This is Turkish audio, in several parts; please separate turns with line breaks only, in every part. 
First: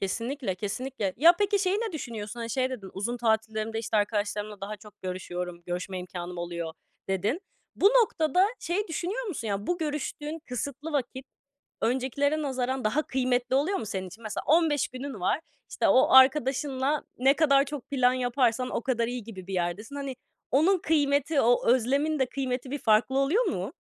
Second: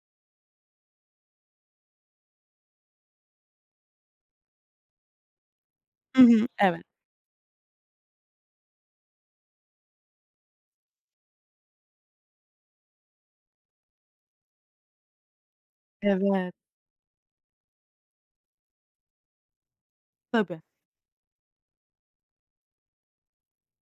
Kesinlikle, kesinlikle. Ya, peki şeyi ne düşünüyorsun? Hani şey dedin, "Uzun tatillerimde, işte, arkadaşlarımla daha çok görüşüyorum, görüşme
Hı
imkânım
hı,
oluyor."
evet.
dedin. Bu noktada şeyi düşünüyor musun? Yani bu görüştüğün kısıtlı vakit öncekilere nazaran daha kıymetli oluyor mu senin için? Mesela 15 günün var. İşte, o
Evet.
arkadaşınla ne kadar çok plan yaparsan o kadar iyi gibi bir yerdesin. Hani
Tabii.
onun kıymeti, o özlemin de kıymeti bir farklı oluyor mu?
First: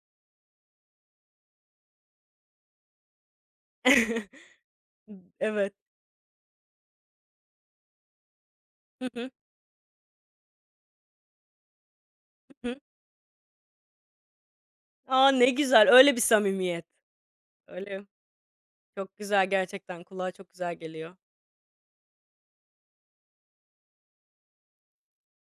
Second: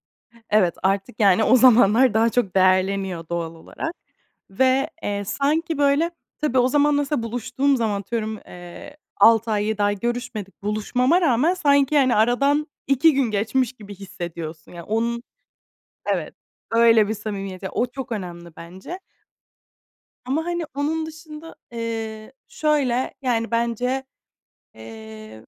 Evet, artık, yani, o zamanlar daha çok değerleniyor doğal olarak. Ve,
B
eee,
Evet.
sanki böyle Tabii, o zaman mesela buluştuğum zaman atıyorum, eee,
Hı hı.
6 ay 7 ay görüşmedik. Buluşmama rağmen sanki, hani, aradan
Hı hı.
2 gün geçmiş gibi hissediyorsun. Yani onun
A! Ne güzel, öyle bir
Evet,
samimiyet!
öyle bir samimiyet. Ya, o
Öyle.
çok önemli bence.
Çok güzel gerçekten, kulağa
Ama,
çok
hani,
güzel
onun
geliyor.
dışında, eee, şöyle, yani bence, eee,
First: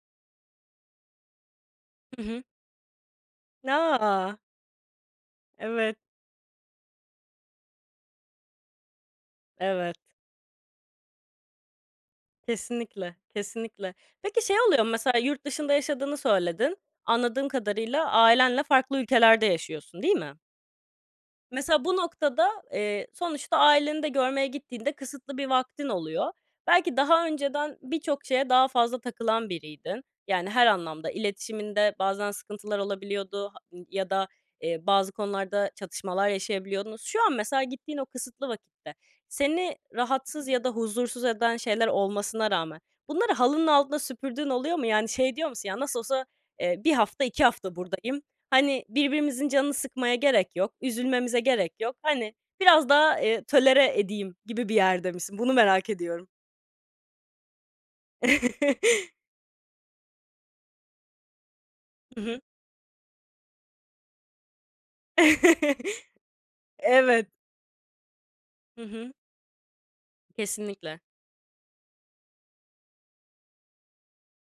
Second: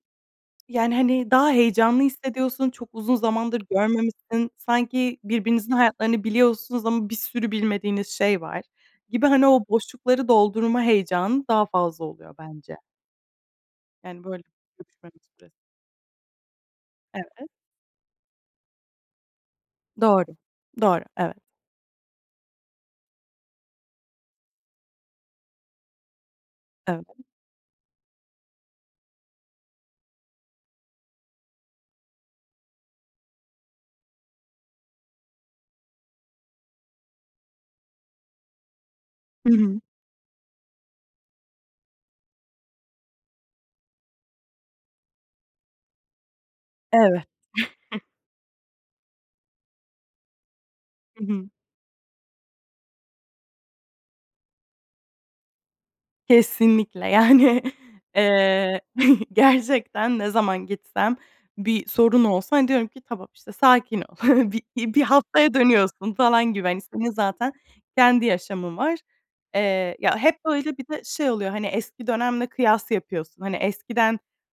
yani hani daha heyecanlı
Hı hı.
hissediyorsun, çok uzun zamandır
N A!
görmemişsin. Sanki birbirinizin
Evet.
hayatlarını biliyorsunuz ama bir sürü bilmediğiniz şey var gibi. Hani o
Evet.
boşlukları doldurma heyecanı daha fazla oluyor bence.
Kesinlikle, kesinlikle.
Yani, böyle,
Peki şey oluyor
[unintelligible]
mu mesela, yurt
süresi.
dışında yaşadığını söyledin. Anladığım
Evet.
kadarıyla ailenle farklı ülkelerde yaşıyorsun, değil mi?
Doğru. Doğru, evet.
Mesela bu noktada, eee, sonuçta aileni de görmeye gittiğinde kısıtlı bir vaktin oluyor. Belki
Evet.
daha önceden birçok şeye daha fazla takılan biriydin. Yani her anlamda iletişiminde bazen sıkıntılar olabiliyordu h eee, ya da, eee, bazı konularda çatışmalar yaşayabiliyordunuz. Şu an mesela gittiğin o kısıtlı vakitte
Hı
seni
hı.
rahatsız ya da huzursuz eden şeyler olmasına rağmen bunları halının altında süpürdüğün oluyor mu? Yani şey diyor musun, "Ya, nasıl olsa, eee, 1 hafta,
Evet.
2 hafta buradayım. Hani birbirimizin canını sıkmaya gerek yok,
Hı
üzülmemize
hı.
gerek yok." Hani biraz daha, eee, tolere edeyim gibi bir yerde misin? Bunu merak ediyorum.
Kesinlikle. Yani, eee, gerçekten ne zaman gitsem, bir
Hı
sorun
hı.
olsa hani diyorum ki, "Tamam, işte, sakin ol, bir bir haftaya dönüyorsun." falan gibi. Hani senin
Evet.
zaten kendi yaşamın
Hı
var.
hı.
Eee, ya, hep böyle bir
Kesinlikle.
de şey oluyor, hani eski dönemle kıyas yapıyorsun. Hani eskiden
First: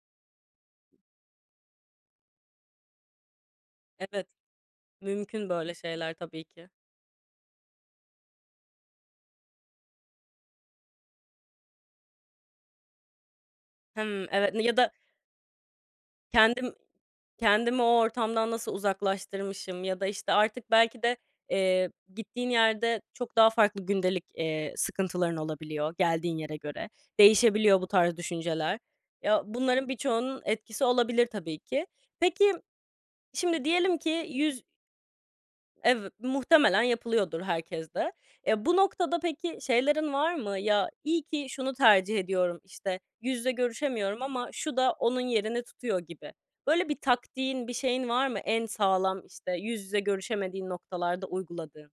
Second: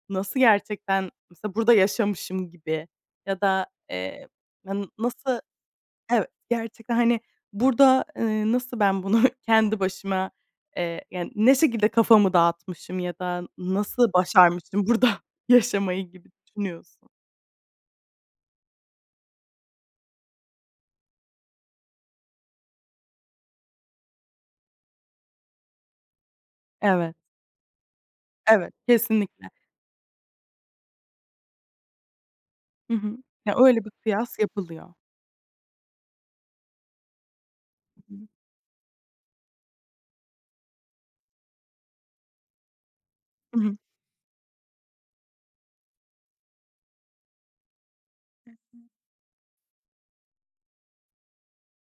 nasıl gerçekten mesela burada yaşamışım gibi. Ya da, eee,
Evet.
na nasıl
Mümkün böyle şeyler
Eve
tabii ki.
gerçekten hani burada, eee, nasıl ben bunu kendi başıma, eee, yani ne şekilde kafamı dağıtmışım ya da nasıl
Hımm, evet, n ya
başarmışım
da
burada yaşamayı gibi
Kendim
düşünüyorsun.
kendimi o ortamdan nasıl uzaklaştırmışım ya da, işte, artık belki de, eee, gittiğin yerde çok daha farklı gündelik, eee, sıkıntıların olabiliyor, geldiğin yere göre.
Evet.
Değişebiliyor bu tarz
Evet,
düşünceler. Ya,
kesinlikle.
bunların birçoğunun etkisi olabilir tabii ki. Peki,
Hı hı. Ya
şimdi
öyle bir
diyelim ki
kıyas
yüz
yapılıyor.
Ev muhtemelen yapılıyordur herkeste.
Hı hı.
Eee, bu noktada peki şeylerin var mı? Ya, iyi ki şunu tercih ediyorum, işte, yüz yüze
Hı hı.
görüşemiyorum ama şu da onun yerini tutuyor gibi. Böyle bir taktiğin, bir şeyin var mı
Hı
en
hı.
sağlam, işte, yüz yüze görüşemediğin noktalarda uyguladığın?